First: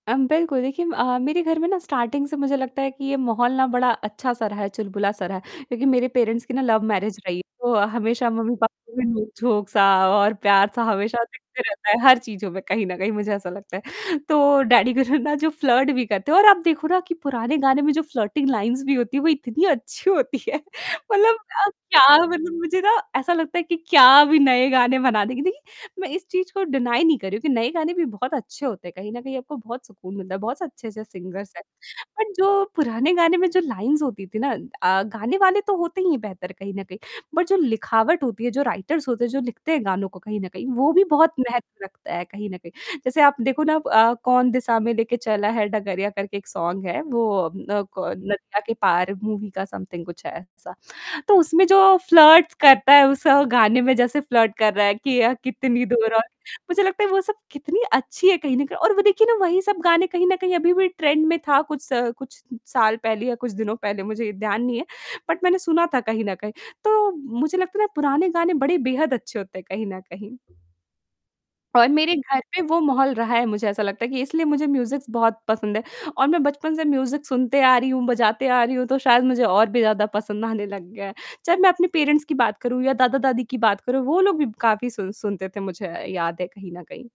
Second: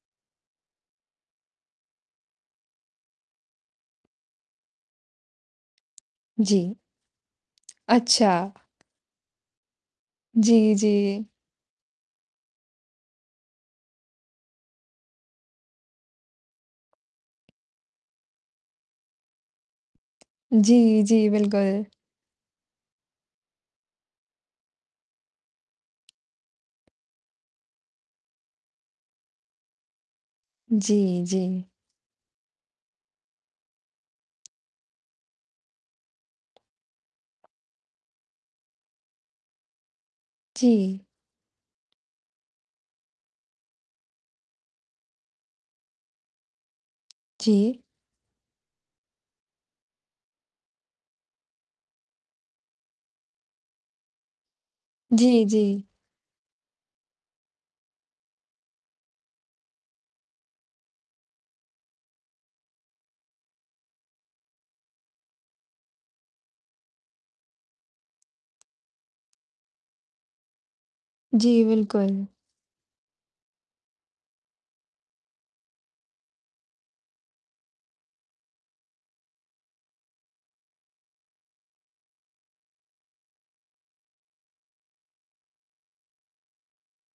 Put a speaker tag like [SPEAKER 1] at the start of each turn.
[SPEAKER 1] अम, बिल्कुल देखिए अ, मेरे घर में ना स्टार्टिंग से मुझे लगता है कि ये माहौल ना बड़ा अच्छा-सा रहा है, चुलबुला सा रहा है। लेकिन मेरे पेरेंट्स की ना
[SPEAKER 2] जी।
[SPEAKER 1] लव मैरिज रही है तो अ, हमेशा
[SPEAKER 2] अच्छा।
[SPEAKER 1] मम्मी-पापा के बीच में नोक-झोक सा और
[SPEAKER 2] जी,
[SPEAKER 1] प्यार-सा हमेशा
[SPEAKER 2] जी।
[SPEAKER 1] दिखते रहता है हर चीज़ों में कहीं न कहीं मुझे ऐसा लगता है। तो डैडी [unintelligible] ना जो फ्लर्ट भी करते हैं और आप देखो ना कि पुराने गाने में जो फ्लर्टिंग लाइन्स भी होती है वो इतनी अच्छी होती है।
[SPEAKER 2] जी, जी,
[SPEAKER 1] मतलब
[SPEAKER 2] बिल्कुल।
[SPEAKER 1] क्या मुझे ना ऐसा लगता है कि क्या भी नए गाने बनाने की देखिए मैं इस चीज़ को डिनाइ नहीं कर रही हूँ कि नए गाने भी बहुत अच्छे होते हैं कहीं न कहीं आपको बहुत सुकून मिलता है बहुत अच्छे जैसे
[SPEAKER 2] जी,
[SPEAKER 1] सिंगर्स हैं।
[SPEAKER 2] जी।
[SPEAKER 1] बट जो पुराने गाने में जो लाइन्स होती थी ना अ, गाने वाले तो होते ही नहीं हैं बेहतर कहीं न कहीं। बट जो लिखावट होती है जो राइटर्स होते हैं जो लिखते हैं गानों को कहीं न कहीं वो
[SPEAKER 2] जी।
[SPEAKER 1] भी बहुत महत्व रखता है कहीं न कहीं। जैसे आप देखो ना अ, "कौन दिसा में लेके चला है डगरिया" करके एक सॉन्ग है वो अ,
[SPEAKER 2] जी।
[SPEAKER 1] न क नदिया के पार मूवी का सम्थिंग कुछ है ऐसा। तो उसमें जो फ्लर्ट्स करता है उस गाने में जैसे फ्लर्ट कर रहा है कि अ,
[SPEAKER 2] जी, जी।
[SPEAKER 1] कितनी दूर और मुझे लगता है वो सब कितनी अच्छी है कहीं न कहीं और वो देखिए ना वही सब गाने कहीं न कहीं अभी भी ट्रेंड में था कुछ स कुछ साल पहले या कुछ दिनों पहले मुझे ध्यान नहीं है। बट मैंने सुना था कहीं न कहीं, तो मुझे लगता है ना पुराने गाने बड़े बेहद अच्छे होते हैं कहीं न कहीं।
[SPEAKER 2] जी,
[SPEAKER 1] और मेरे
[SPEAKER 2] बिल्कुल।
[SPEAKER 1] घर पे वो माहौल रहा है मुझे ऐसा लगता है कि इसलिए मुझे म्यूज़िक्स बहुत पसंद है और मैं बचपन से म्यूज़िक सुनते आ रही हूँ, बजाते आ रही हूँ, तो शायद मुझे और भी ज़्यादा पसंद आने लग गया है। चाहे मैं अपने पेरेंट्स की बात करूँ या दादा-दादी की बात करूँ वो लोग भी काफ़ी सुन सुनते थे मुझे याद है कहीं न कहीं।